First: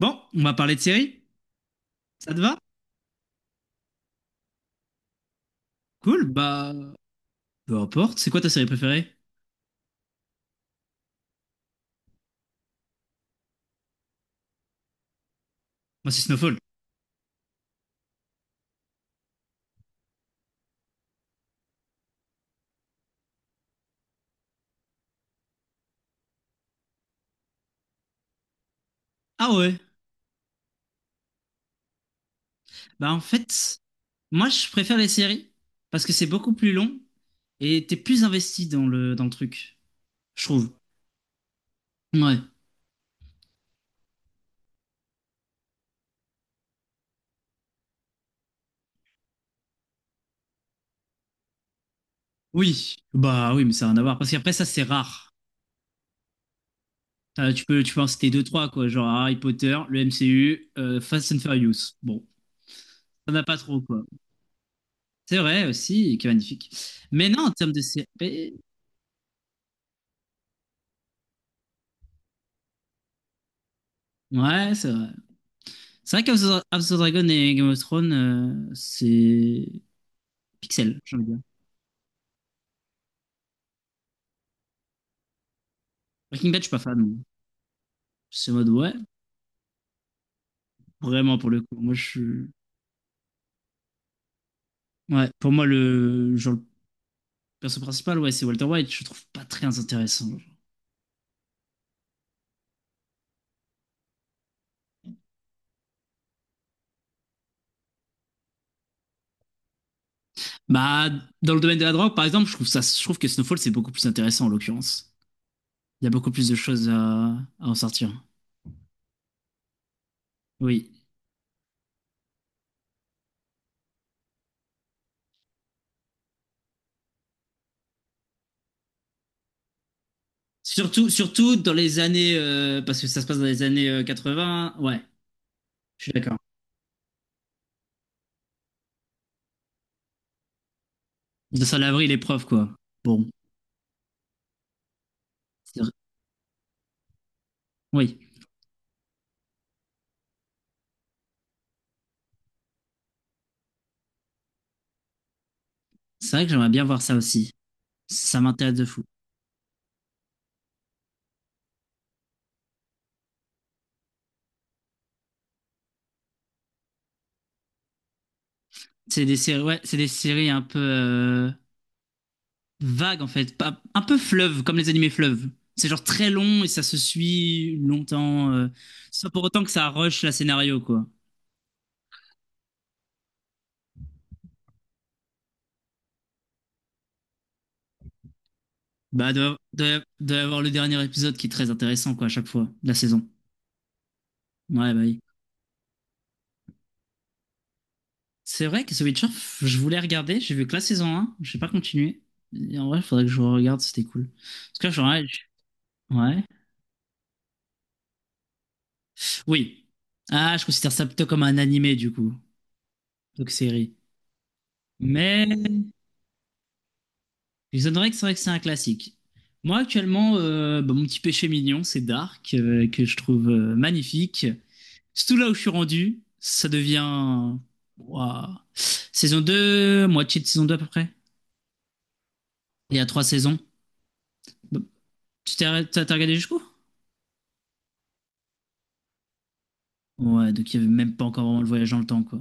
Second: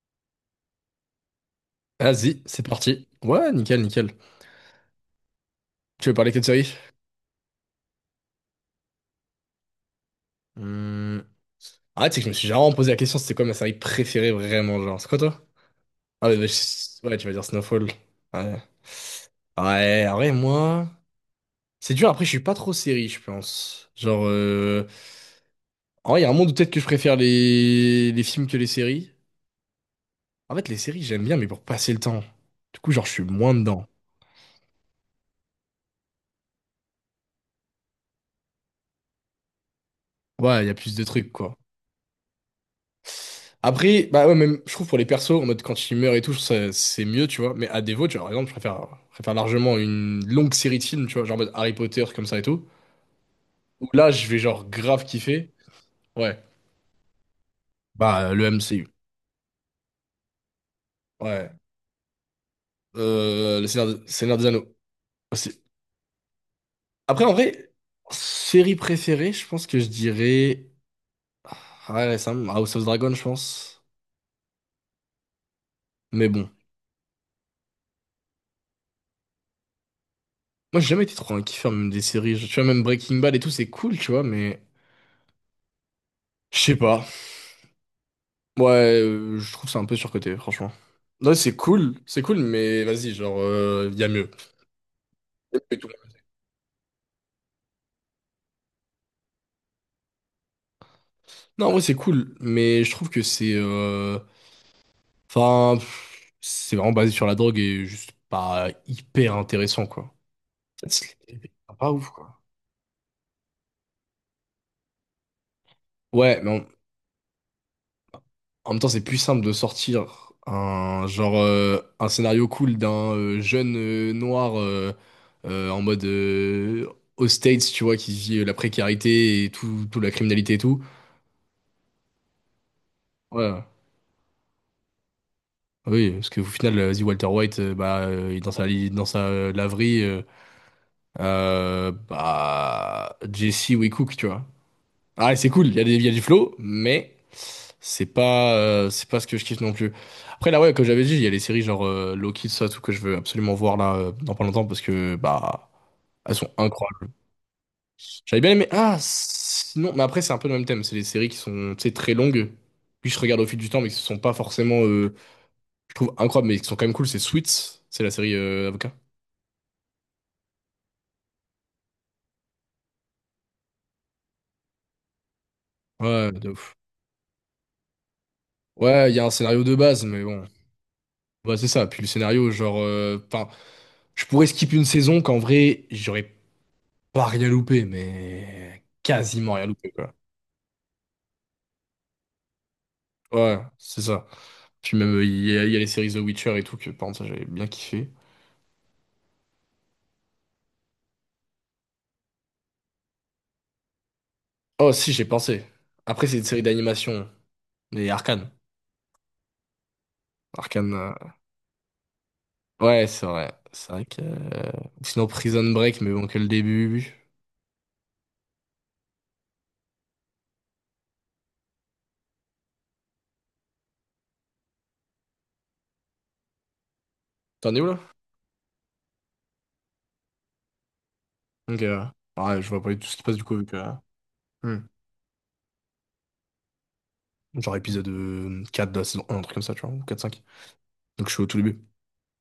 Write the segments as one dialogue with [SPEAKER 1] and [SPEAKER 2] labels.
[SPEAKER 1] Bon, on va parler de série. Ça te
[SPEAKER 2] Vas-y,
[SPEAKER 1] va?
[SPEAKER 2] c'est parti. Ouais, nickel, nickel. Tu veux
[SPEAKER 1] Cool,
[SPEAKER 2] parler que de
[SPEAKER 1] bah
[SPEAKER 2] série?
[SPEAKER 1] peu importe. C'est quoi ta série préférée?
[SPEAKER 2] Hmm. Ah, tu sais que je me suis jamais vraiment posé la question, c'était quoi ma série préférée vraiment, genre. C'est quoi toi?
[SPEAKER 1] Moi, c'est
[SPEAKER 2] Ah ouais, bah,
[SPEAKER 1] Snowfall.
[SPEAKER 2] ouais, tu vas dire Snowfall. Ouais. Ouais, en vrai, moi. C'est dur, après, je suis pas trop série, je pense. Genre, en vrai, il y a un monde où peut-être que je préfère les films que les séries.
[SPEAKER 1] Ah ouais.
[SPEAKER 2] En fait, les séries, j'aime bien, mais pour passer le temps. Du coup, genre,
[SPEAKER 1] Bah
[SPEAKER 2] je
[SPEAKER 1] en
[SPEAKER 2] suis moins
[SPEAKER 1] fait,
[SPEAKER 2] dedans.
[SPEAKER 1] moi je préfère les séries parce que c'est beaucoup plus long et t'es plus investi dans le truc, je
[SPEAKER 2] Ouais, il y
[SPEAKER 1] trouve.
[SPEAKER 2] a plus de trucs, quoi.
[SPEAKER 1] Ouais.
[SPEAKER 2] Après, bah ouais, même, je trouve pour les persos, en mode quand ils meurent et tout, c'est mieux, tu vois. Mais à défaut, tu vois, par exemple, je préfère largement une longue série de films, tu vois, genre en mode Harry Potter, comme ça et tout.
[SPEAKER 1] Oui. Bah oui, mais ça
[SPEAKER 2] Où
[SPEAKER 1] n'a rien à
[SPEAKER 2] là,
[SPEAKER 1] voir
[SPEAKER 2] je
[SPEAKER 1] parce
[SPEAKER 2] vais
[SPEAKER 1] qu'après ça
[SPEAKER 2] genre
[SPEAKER 1] c'est
[SPEAKER 2] grave
[SPEAKER 1] rare.
[SPEAKER 2] kiffer. Ouais.
[SPEAKER 1] Tu peux en citer
[SPEAKER 2] Bah,
[SPEAKER 1] deux
[SPEAKER 2] le
[SPEAKER 1] trois
[SPEAKER 2] MCU.
[SPEAKER 1] quoi, genre Harry Potter, le MCU, Fast and
[SPEAKER 2] Ouais.
[SPEAKER 1] Furious. Bon, ça n'a pas
[SPEAKER 2] Le
[SPEAKER 1] trop
[SPEAKER 2] Seigneur,
[SPEAKER 1] quoi.
[SPEAKER 2] Seigneur des Anneaux
[SPEAKER 1] C'est
[SPEAKER 2] aussi.
[SPEAKER 1] vrai aussi, qui est magnifique.
[SPEAKER 2] Après,
[SPEAKER 1] Mais
[SPEAKER 2] en
[SPEAKER 1] non, en termes
[SPEAKER 2] vrai,
[SPEAKER 1] de série,
[SPEAKER 2] série préférée, je pense que je dirais. Ouais, ouais, ça, House of Dragon, je pense.
[SPEAKER 1] ouais, c'est vrai. C'est vrai
[SPEAKER 2] Mais
[SPEAKER 1] qu'House
[SPEAKER 2] bon.
[SPEAKER 1] of House of Dragon et Game of Thrones, c'est
[SPEAKER 2] Moi, j'ai
[SPEAKER 1] pixel,
[SPEAKER 2] jamais été
[SPEAKER 1] j'ai envie de
[SPEAKER 2] trop
[SPEAKER 1] dire.
[SPEAKER 2] un kiffeur, même des séries. Tu vois, même Breaking Bad et tout, c'est cool, tu vois, mais.
[SPEAKER 1] Breaking
[SPEAKER 2] Je
[SPEAKER 1] Bad, je suis
[SPEAKER 2] sais
[SPEAKER 1] pas fan.
[SPEAKER 2] pas.
[SPEAKER 1] Moi. C'est en mode, ouais,
[SPEAKER 2] Ouais, je trouve ça un peu surcoté, franchement. Ouais,
[SPEAKER 1] vraiment pour le coup. Moi, je
[SPEAKER 2] c'est cool,
[SPEAKER 1] suis.
[SPEAKER 2] mais vas-y, genre, il y a mieux.
[SPEAKER 1] Ouais, pour
[SPEAKER 2] Y a
[SPEAKER 1] moi,
[SPEAKER 2] mieux et tout.
[SPEAKER 1] le, genre, le perso principal, ouais, c'est Walter White. Je le trouve pas très intéressant.
[SPEAKER 2] Non, ouais, c'est cool, mais je trouve que enfin, pff, c'est vraiment basé sur la drogue et juste pas hyper intéressant, quoi.
[SPEAKER 1] Bah,
[SPEAKER 2] C'est
[SPEAKER 1] dans le domaine de la
[SPEAKER 2] pas ouf,
[SPEAKER 1] drogue, par
[SPEAKER 2] quoi.
[SPEAKER 1] exemple, je trouve ça, je trouve que Snowfall, c'est beaucoup plus intéressant en l'occurrence. Il y a beaucoup
[SPEAKER 2] Ouais,
[SPEAKER 1] plus
[SPEAKER 2] mais
[SPEAKER 1] de
[SPEAKER 2] en,
[SPEAKER 1] choses à en sortir.
[SPEAKER 2] en même temps, c'est plus simple de sortir
[SPEAKER 1] Oui.
[SPEAKER 2] un genre, un scénario cool d'un, jeune, noir, en mode, aux States, tu vois, qui vit, la précarité et tout, toute la criminalité et tout.
[SPEAKER 1] Surtout dans les années, parce que ça se passe dans
[SPEAKER 2] Ouais,
[SPEAKER 1] les
[SPEAKER 2] ouais.
[SPEAKER 1] années 80. Ouais,
[SPEAKER 2] Ah
[SPEAKER 1] je
[SPEAKER 2] oui,
[SPEAKER 1] suis
[SPEAKER 2] parce
[SPEAKER 1] d'accord.
[SPEAKER 2] que au final, vas-y, Walter White, bah, il est dans sa laverie, euh,
[SPEAKER 1] De ça,
[SPEAKER 2] euh,
[SPEAKER 1] l'abri, les preuves, quoi.
[SPEAKER 2] bah,
[SPEAKER 1] Bon.
[SPEAKER 2] Jesse ou Cook tu vois. Ah, c'est cool, il y
[SPEAKER 1] C'est
[SPEAKER 2] a
[SPEAKER 1] vrai.
[SPEAKER 2] des, il y a du flow, mais c'est
[SPEAKER 1] Oui.
[SPEAKER 2] pas, euh, c'est pas ce que je kiffe non plus. Après, là, ouais, comme j'avais dit, il y a les séries genre, Loki, tout ça, tout que je veux absolument voir là, dans pas longtemps, parce que, bah,
[SPEAKER 1] C'est
[SPEAKER 2] elles
[SPEAKER 1] vrai que
[SPEAKER 2] sont
[SPEAKER 1] j'aimerais bien voir
[SPEAKER 2] incroyables.
[SPEAKER 1] ça aussi. Ça
[SPEAKER 2] J'avais bien aimé,
[SPEAKER 1] m'intéresse de
[SPEAKER 2] ah,
[SPEAKER 1] fou.
[SPEAKER 2] sinon, mais après, c'est un peu le même thème, c'est les séries qui sont, tu sais, très longues, puis je regarde au fil du temps, mais qui ne sont pas forcément, je trouve incroyable, mais qui sont quand même cool, c'est Suits, c'est la série, avocat.
[SPEAKER 1] C'est des séries, ouais, c'est des séries un peu vagues en fait, pas, un peu fleuve, comme les animés fleuves. C'est genre très
[SPEAKER 2] Ouais, de
[SPEAKER 1] long et
[SPEAKER 2] ouf.
[SPEAKER 1] ça se suit longtemps,
[SPEAKER 2] Ouais, il y a
[SPEAKER 1] sans
[SPEAKER 2] un
[SPEAKER 1] pour autant
[SPEAKER 2] scénario
[SPEAKER 1] que
[SPEAKER 2] de
[SPEAKER 1] ça
[SPEAKER 2] base,
[SPEAKER 1] rush
[SPEAKER 2] mais
[SPEAKER 1] la
[SPEAKER 2] bon,
[SPEAKER 1] scénario quoi.
[SPEAKER 2] bah, c'est ça. Puis le scénario, genre, enfin, je pourrais skip une saison qu'en vrai, j'aurais pas rien loupé, mais
[SPEAKER 1] Bah
[SPEAKER 2] quasiment
[SPEAKER 1] doit,
[SPEAKER 2] rien loupé,
[SPEAKER 1] doit,
[SPEAKER 2] quoi.
[SPEAKER 1] doit y avoir le dernier épisode qui est très intéressant quoi à chaque fois de la saison.
[SPEAKER 2] Ouais, c'est ça.
[SPEAKER 1] Ouais
[SPEAKER 2] Puis
[SPEAKER 1] bah
[SPEAKER 2] même,
[SPEAKER 1] oui.
[SPEAKER 2] il y a les séries The Witcher et tout, que par contre, ça, j'avais bien kiffé.
[SPEAKER 1] C'est vrai que The Witcher, je voulais regarder, j'ai vu que la saison un, j'ai pas continué. Et en vrai, il faudrait que je regarde, c'était cool. Parce que là,
[SPEAKER 2] Oh,
[SPEAKER 1] genre,
[SPEAKER 2] si, j'ai
[SPEAKER 1] ouais,
[SPEAKER 2] pensé. Après, c'est
[SPEAKER 1] ouais.
[SPEAKER 2] une série d'animation, mais Arcane.
[SPEAKER 1] Oui. Ah, je considère
[SPEAKER 2] Arcane,
[SPEAKER 1] ça plutôt comme un animé, du coup.
[SPEAKER 2] ouais, c'est
[SPEAKER 1] Donc,
[SPEAKER 2] vrai. C'est
[SPEAKER 1] série.
[SPEAKER 2] vrai que. Sinon, Prison
[SPEAKER 1] Mais
[SPEAKER 2] Break, mais bon, que le début.
[SPEAKER 1] les Honorés, c'est vrai que c'est un classique. Moi, actuellement, bah, mon petit péché mignon, c'est Dark, que je trouve magnifique. Surtout là où je suis rendu, ça devient.
[SPEAKER 2] T'en es où là?
[SPEAKER 1] Ouah. Saison 2, moitié de saison 2 à peu près.
[SPEAKER 2] Ok, ouais. Ouais, je vois pas
[SPEAKER 1] Il y a
[SPEAKER 2] tout ce qui
[SPEAKER 1] trois
[SPEAKER 2] se passe du coup,
[SPEAKER 1] saisons.
[SPEAKER 2] vu que.
[SPEAKER 1] Bah,
[SPEAKER 2] Hmm.
[SPEAKER 1] Tu t'es arrêt- t'as- t'as regardé jusqu'où?
[SPEAKER 2] Genre épisode, 4 de la saison 1, un truc comme ça, tu vois, ou 4-5.
[SPEAKER 1] Ouais, donc il n'y avait même pas
[SPEAKER 2] Donc je suis
[SPEAKER 1] encore
[SPEAKER 2] au tout
[SPEAKER 1] vraiment le
[SPEAKER 2] début.
[SPEAKER 1] voyage dans le temps, quoi.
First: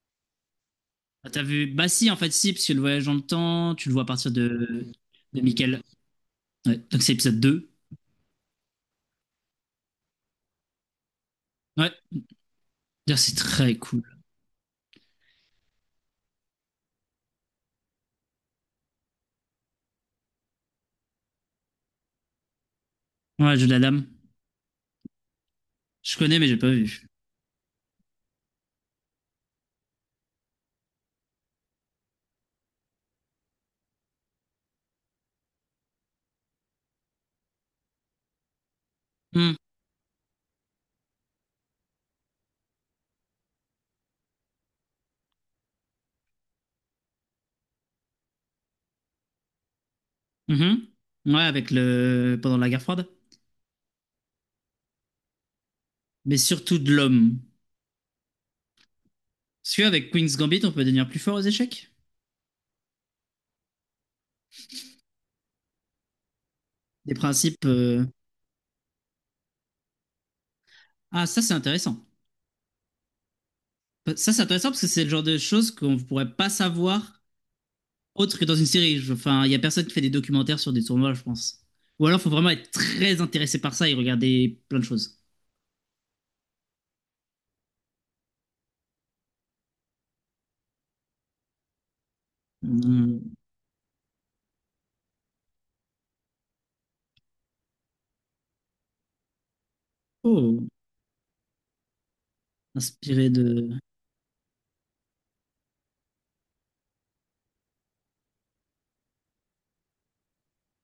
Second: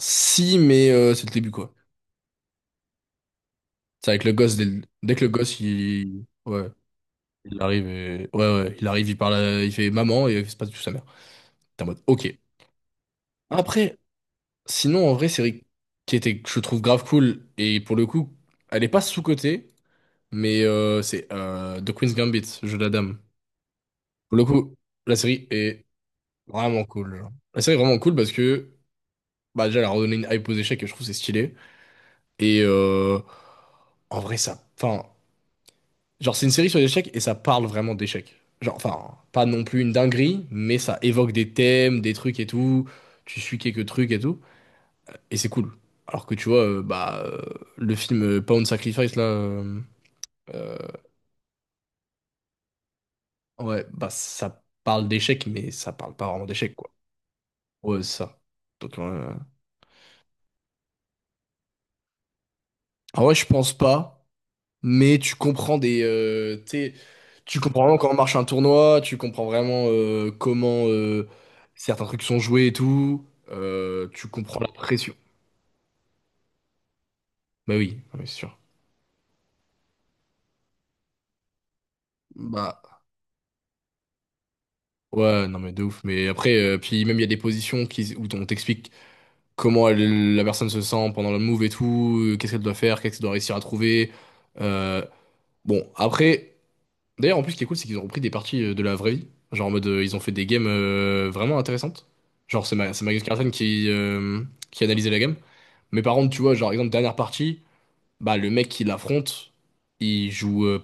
[SPEAKER 2] Si, mais, c'est
[SPEAKER 1] Ah,
[SPEAKER 2] le
[SPEAKER 1] t'as
[SPEAKER 2] début,
[SPEAKER 1] vu?
[SPEAKER 2] quoi.
[SPEAKER 1] Bah si, en fait, si, parce que le voyage dans le temps, tu le vois à
[SPEAKER 2] C'est avec
[SPEAKER 1] partir
[SPEAKER 2] le gosse, dès, le- dès que le
[SPEAKER 1] de
[SPEAKER 2] gosse,
[SPEAKER 1] Michael.
[SPEAKER 2] il. Ouais,
[SPEAKER 1] Ouais, donc c'est épisode
[SPEAKER 2] il
[SPEAKER 1] 2.
[SPEAKER 2] arrive et. Ouais, ouais, il arrive, il parle, il fait maman et il se passe du tout sa mère. T'es en
[SPEAKER 1] Ouais,
[SPEAKER 2] mode, ok.
[SPEAKER 1] d'ailleurs, c'est très
[SPEAKER 2] Après,
[SPEAKER 1] cool.
[SPEAKER 2] sinon, en vrai, série qui était, que je trouve grave cool, et pour le coup, elle est pas sous-cotée, mais, c'est, The Queen's Gambit, Jeu de la dame.
[SPEAKER 1] Ouais, le jeu de la dame.
[SPEAKER 2] Pour le coup, la série est
[SPEAKER 1] Je connais, mais j'ai pas
[SPEAKER 2] vraiment
[SPEAKER 1] vu.
[SPEAKER 2] cool, genre. La série est vraiment cool parce que, bah, déjà, elle a redonné une hype aux échecs et je trouve que c'est stylé. Et, en vrai, ça. Enfin, genre, c'est une série sur les échecs et ça parle vraiment d'échecs. Genre, enfin, pas
[SPEAKER 1] Hum,
[SPEAKER 2] non plus une dinguerie, mais ça évoque des thèmes, des trucs et tout. Tu suis quelques trucs et tout. Et c'est cool. Alors que tu vois, bah, le film, Pound Sacrifice, là, euh,
[SPEAKER 1] mhm. Ouais, avec le. Pendant la guerre froide.
[SPEAKER 2] ouais, bah, ça parle d'échecs, mais ça parle pas
[SPEAKER 1] Mais
[SPEAKER 2] vraiment d'échecs,
[SPEAKER 1] surtout de
[SPEAKER 2] quoi.
[SPEAKER 1] l'homme.
[SPEAKER 2] Ouais, c'est ça. Donc, ouais.
[SPEAKER 1] Parce qu'avec Queen's Gambit, on peut devenir plus fort aux échecs.
[SPEAKER 2] Ah ouais, je pense pas, mais tu comprends des tu
[SPEAKER 1] Des
[SPEAKER 2] tu
[SPEAKER 1] principes.
[SPEAKER 2] comprends vraiment comment marche un tournoi, tu comprends vraiment, comment,
[SPEAKER 1] Ah, ça, c'est intéressant.
[SPEAKER 2] certains trucs sont joués et tout, tu
[SPEAKER 1] Ça, c'est
[SPEAKER 2] comprends la
[SPEAKER 1] intéressant parce que c'est le
[SPEAKER 2] pression.
[SPEAKER 1] genre de choses qu'on ne pourrait pas savoir
[SPEAKER 2] Bah oui non, mais c'est
[SPEAKER 1] autre que dans
[SPEAKER 2] sûr.
[SPEAKER 1] une série. Enfin, il y a personne qui fait des documentaires sur des tournois, je pense. Ou alors, il faut vraiment être
[SPEAKER 2] Bah
[SPEAKER 1] très intéressé par ça et regarder plein de choses.
[SPEAKER 2] ouais non, mais de ouf. Mais après, puis même il y a des positions qui où on t'explique comment la personne se sent pendant le move et tout, qu'est-ce qu'elle doit faire, qu'est-ce qu'elle doit
[SPEAKER 1] Hum,
[SPEAKER 2] réussir à trouver. Euh, bon, après. D'ailleurs, en plus, ce qui est cool, c'est qu'ils ont repris des parties, de la vraie vie. Genre en mode, ils ont fait des games,
[SPEAKER 1] Oh,
[SPEAKER 2] vraiment intéressantes. Genre, c'est Magnus
[SPEAKER 1] inspiré
[SPEAKER 2] Carlsen
[SPEAKER 1] de.
[SPEAKER 2] qui analysait la game. Mais par contre, tu vois, genre, exemple, dernière partie, bah, le mec qui l'affronte, il joue,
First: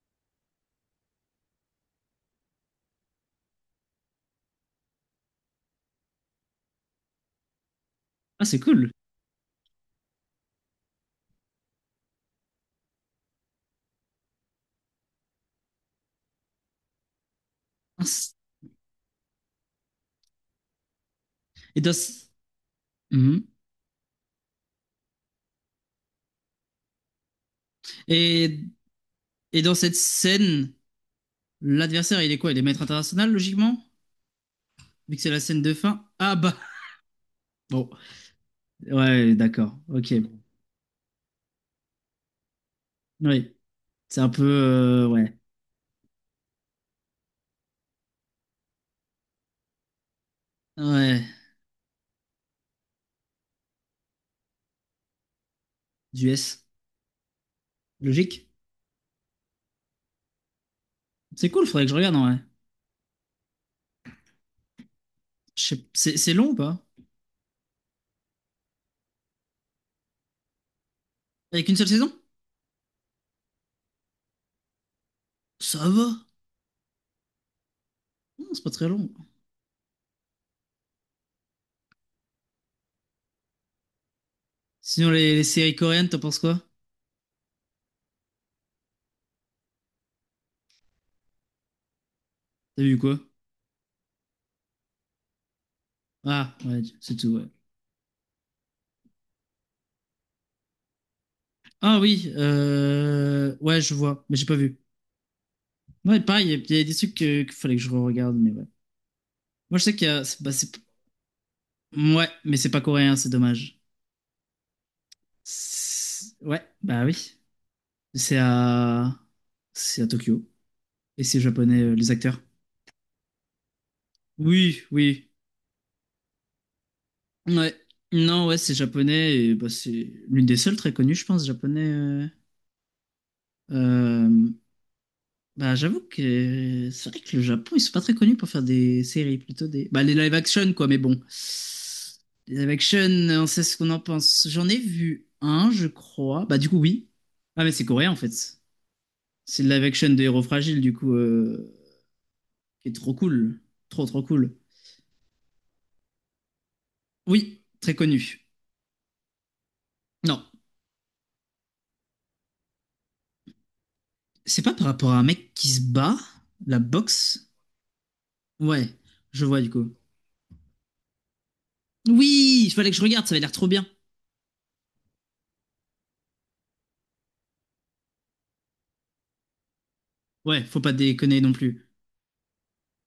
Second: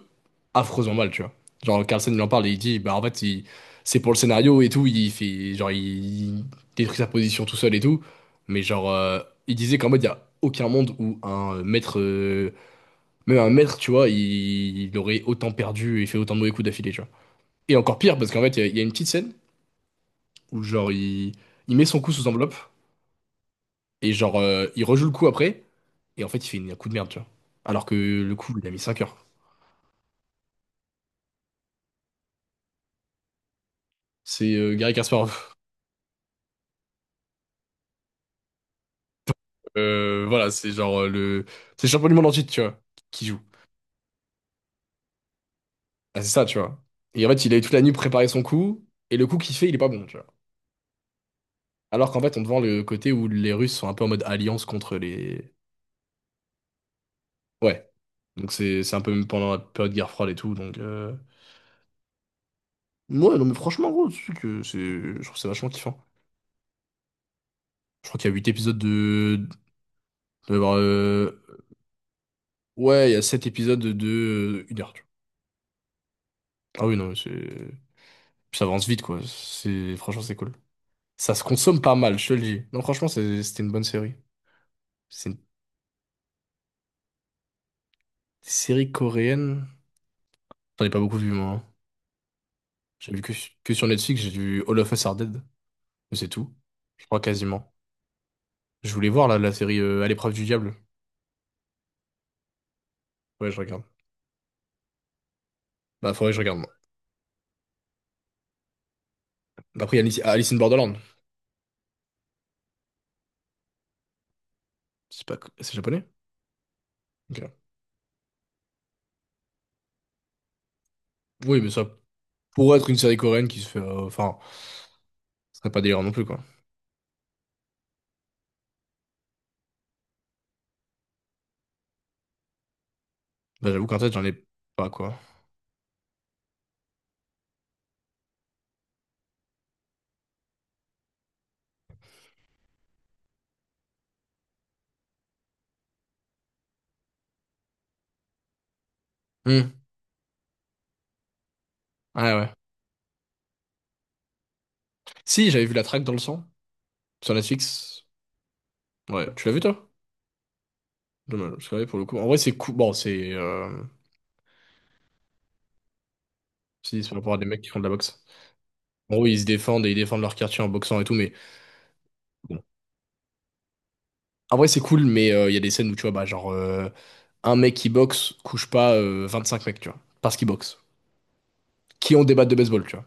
[SPEAKER 2] affreusement mal, tu vois. Genre, Carlsen, il en parle et il dit, bah, en fait, c'est pour le scénario et tout. Il fait, genre, il détruit sa position tout seul et tout.
[SPEAKER 1] Ah, c'est
[SPEAKER 2] Mais
[SPEAKER 1] cool.
[SPEAKER 2] genre, il disait qu'en mode, il y a aucun monde où un, maître, même un maître, tu vois, il aurait autant perdu et fait autant de mauvais coups d'affilée, tu vois. Et encore
[SPEAKER 1] Ah,
[SPEAKER 2] pire, parce
[SPEAKER 1] c'est-
[SPEAKER 2] qu'en fait, il y a une petite scène où, genre, il
[SPEAKER 1] Et
[SPEAKER 2] met
[SPEAKER 1] dans.
[SPEAKER 2] son coup
[SPEAKER 1] ce-
[SPEAKER 2] sous enveloppe
[SPEAKER 1] Mhm.
[SPEAKER 2] et, genre, il rejoue le coup après. Et en fait, il fait un coup de merde, tu vois. Alors que le coup,
[SPEAKER 1] Et,
[SPEAKER 2] il a mis 5 heures.
[SPEAKER 1] et dans cette scène, l'adversaire, il est quoi? Il est maître international, logiquement?
[SPEAKER 2] C'est, Garry
[SPEAKER 1] Vu que c'est
[SPEAKER 2] Kasparov.
[SPEAKER 1] la scène de fin. Ah bah. Bon. Ouais, d'accord. Ok.
[SPEAKER 2] Voilà, c'est genre, le. C'est le champion du monde entier, tu vois, qui joue.
[SPEAKER 1] Oui. C'est un peu. Ouais.
[SPEAKER 2] Ah, c'est ça, tu vois. Et en fait, il a eu toute la nuit préparé son coup. Et le coup qu'il fait, il est pas bon, tu vois.
[SPEAKER 1] Ouais.
[SPEAKER 2] Alors qu'en fait, on te vend le côté où les Russes sont un peu en mode alliance contre les.
[SPEAKER 1] Du S.
[SPEAKER 2] Ouais.
[SPEAKER 1] Logique.
[SPEAKER 2] Donc, c'est un peu même pendant la période de guerre froide et tout. Donc.
[SPEAKER 1] C'est cool, faudrait que je regarde en vrai.
[SPEAKER 2] Ouais, non, mais franchement, gros, tu sais que c'est, je trouve ça vachement kiffant.
[SPEAKER 1] C'est long ou pas?
[SPEAKER 2] Je crois qu'il y a 8 épisodes de- de- euh,
[SPEAKER 1] Avec une seule saison?
[SPEAKER 2] Ouais, il y a 7 épisodes de 1 heure, tu vois.
[SPEAKER 1] Ça va.
[SPEAKER 2] Ah oui, non, mais c'est.
[SPEAKER 1] Non,
[SPEAKER 2] Puis
[SPEAKER 1] c'est
[SPEAKER 2] ça
[SPEAKER 1] pas
[SPEAKER 2] avance
[SPEAKER 1] très
[SPEAKER 2] vite,
[SPEAKER 1] long.
[SPEAKER 2] quoi. C'est... Franchement, c'est cool. Ça se consomme pas mal, je te le dis. Non, franchement, c'était une bonne série.
[SPEAKER 1] Sinon,
[SPEAKER 2] C'est
[SPEAKER 1] les,
[SPEAKER 2] une
[SPEAKER 1] les séries coréennes, t'en penses quoi?
[SPEAKER 2] série coréenne. J'en ai pas beaucoup vu, moi, hein.
[SPEAKER 1] T'as vu
[SPEAKER 2] J'ai
[SPEAKER 1] quoi?
[SPEAKER 2] vu que sur Netflix, j'ai vu All of Us Are Dead. Mais c'est
[SPEAKER 1] Ah,
[SPEAKER 2] tout.
[SPEAKER 1] ouais,
[SPEAKER 2] Je
[SPEAKER 1] c'est
[SPEAKER 2] crois
[SPEAKER 1] tout, ouais.
[SPEAKER 2] quasiment. Je voulais voir, là, la série, À l'épreuve du diable.
[SPEAKER 1] Ah oui,
[SPEAKER 2] Ouais, je
[SPEAKER 1] ouais,
[SPEAKER 2] regarde.
[SPEAKER 1] je vois, mais j'ai pas vu.
[SPEAKER 2] Bah,
[SPEAKER 1] Ouais,
[SPEAKER 2] faudrait que je
[SPEAKER 1] pareil,
[SPEAKER 2] regarde, moi.
[SPEAKER 1] il y a des trucs qu'il fallait que je regarde mais ouais. Moi, je sais
[SPEAKER 2] Après, il y
[SPEAKER 1] qu'il
[SPEAKER 2] a
[SPEAKER 1] y
[SPEAKER 2] Alice
[SPEAKER 1] a.
[SPEAKER 2] Alice in Borderland.
[SPEAKER 1] Ouais, mais c'est pas coréen, c'est dommage.
[SPEAKER 2] C'est pas... C'est japonais?
[SPEAKER 1] C'est- Ouais, bah oui.
[SPEAKER 2] Ok.
[SPEAKER 1] C'est à. C'est à Tokyo. Et c'est
[SPEAKER 2] Oui, mais
[SPEAKER 1] japonais,
[SPEAKER 2] ça
[SPEAKER 1] les acteurs.
[SPEAKER 2] pourrait être une série coréenne qui se fait, enfin,
[SPEAKER 1] Oui, oui.
[SPEAKER 2] ce serait pas délirant non plus, quoi.
[SPEAKER 1] Ouais. Non, ouais, c'est japonais. Et bah, c'est l'une des seules très connues, je pense, japonais.
[SPEAKER 2] Bah, j'avoue qu'en tête, j'en ai
[SPEAKER 1] Euh,
[SPEAKER 2] pas, quoi.
[SPEAKER 1] Bah, j'avoue que c'est vrai que le Japon, ils sont pas très connus pour faire des séries, plutôt des. Bah, les live action, quoi, mais bon. Les live action, on sait ce qu'on en pense. J'en ai vu un, je crois. Bah, du coup, oui. Ah, mais c'est coréen, en fait. C'est le
[SPEAKER 2] Hmm.
[SPEAKER 1] live action de Héros Fragile, du coup,
[SPEAKER 2] Ah ouais.
[SPEAKER 1] qui est trop cool. Trop cool.
[SPEAKER 2] Si, j'avais vu La Traque dans le sang sur
[SPEAKER 1] Oui, très
[SPEAKER 2] Netflix.
[SPEAKER 1] connu.
[SPEAKER 2] Ouais, tu l'as vu, toi?
[SPEAKER 1] Non,
[SPEAKER 2] Dommage, parce que ouais, pour le coup. En vrai, c'est cool. Bon, c'est.
[SPEAKER 1] c'est pas par rapport à un mec qui se bat, la
[SPEAKER 2] Si, c'est par rapport à des
[SPEAKER 1] boxe.
[SPEAKER 2] mecs qui font de la boxe.
[SPEAKER 1] Ouais,
[SPEAKER 2] En gros, ils
[SPEAKER 1] je
[SPEAKER 2] se
[SPEAKER 1] vois, du
[SPEAKER 2] défendent et
[SPEAKER 1] coup.
[SPEAKER 2] ils défendent leur quartier en boxant et tout, mais bon.
[SPEAKER 1] Oui, il fallait que je regarde, ça avait l'air trop bien.
[SPEAKER 2] En vrai, c'est cool, mais, il y a des scènes où, tu vois, bah, genre, un mec qui boxe couche pas, 25 mecs, tu vois, parce qu'il
[SPEAKER 1] Ouais,
[SPEAKER 2] boxe,
[SPEAKER 1] faut pas déconner non plus.
[SPEAKER 2] qui ont des battes de baseball, tu vois.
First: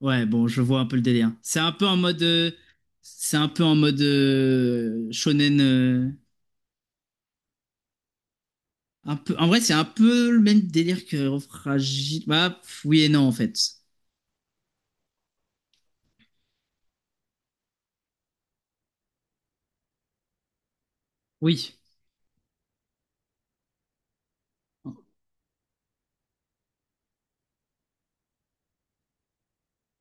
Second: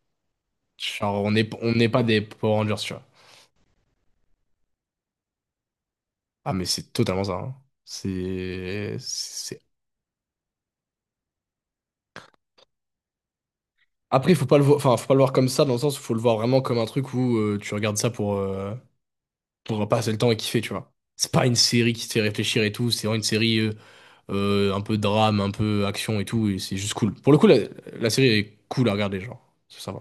[SPEAKER 1] Ouais, bon, je vois un peu le
[SPEAKER 2] Genre,
[SPEAKER 1] délire.
[SPEAKER 2] on n'est
[SPEAKER 1] C'est un
[SPEAKER 2] on
[SPEAKER 1] peu
[SPEAKER 2] n'est
[SPEAKER 1] en
[SPEAKER 2] pas
[SPEAKER 1] mode,
[SPEAKER 2] des Power Rangers, tu vois.
[SPEAKER 1] c'est un peu en mode shonen.
[SPEAKER 2] Ah, mais c'est totalement ça, hein. C'est,
[SPEAKER 1] Un peu, en vrai,
[SPEAKER 2] c'est...
[SPEAKER 1] c'est un peu le même délire que Fragile. Bah, pff, oui et non en fait.
[SPEAKER 2] Après, il faut pas le voir... enfin, faut pas le voir comme ça, dans le sens où faut le voir vraiment comme un truc où, tu regardes ça pour passer le temps et kiffer, tu vois. C'est pas une
[SPEAKER 1] Oui.
[SPEAKER 2] série qui te fait réfléchir et tout, c'est vraiment une série, un peu drame, un peu action et tout, et c'est juste cool. Pour le coup, la série est cool à regarder, genre. Ça va.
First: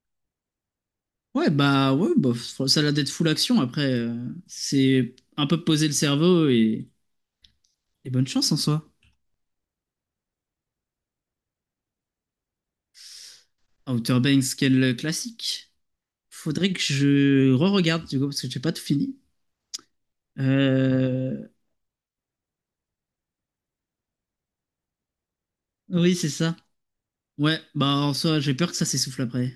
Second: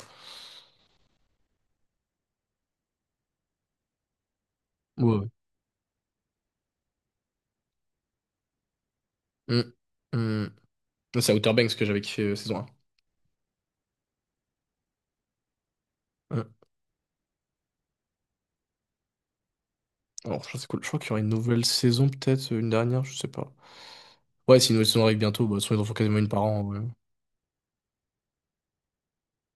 [SPEAKER 1] Ça a l'air d'être full action. Après, c'est
[SPEAKER 2] Ouais,
[SPEAKER 1] un peu poser le cerveau et bonne chance en soi.
[SPEAKER 2] ouais. Mm, mm. C'est Outer Banks que j'avais kiffé, saison
[SPEAKER 1] Outer Banks, quel classique.
[SPEAKER 2] un. Mm.
[SPEAKER 1] Faudrait que je re-regarde du coup parce que j'ai pas tout fini.
[SPEAKER 2] Alors, je crois que c'est cool. Je crois qu'il y aura une
[SPEAKER 1] Euh,
[SPEAKER 2] nouvelle saison, peut-être, une dernière, je sais pas. Ouais, si une nouvelle saison arrive bientôt, bah, de toute façon, ils en font
[SPEAKER 1] Oui,
[SPEAKER 2] quasiment
[SPEAKER 1] c'est
[SPEAKER 2] une par
[SPEAKER 1] ça.
[SPEAKER 2] an, ouais.
[SPEAKER 1] Ouais, bah en soi, j'ai peur que ça s'essouffle après.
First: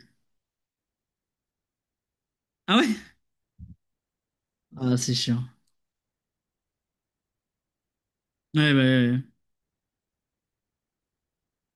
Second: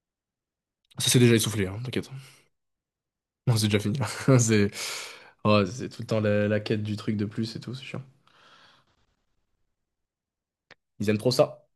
[SPEAKER 2] Ça s'est déjà essoufflé, hein, t'inquiète.
[SPEAKER 1] Ah ouais?
[SPEAKER 2] Non, c'est déjà fini. C'est
[SPEAKER 1] Ah, c'est chiant.
[SPEAKER 2] Oh, c'est tout le temps la quête du truc de plus et tout, c'est chiant.
[SPEAKER 1] Ouais, ouais, ouais. Ouais.
[SPEAKER 2] Ils aiment trop ça.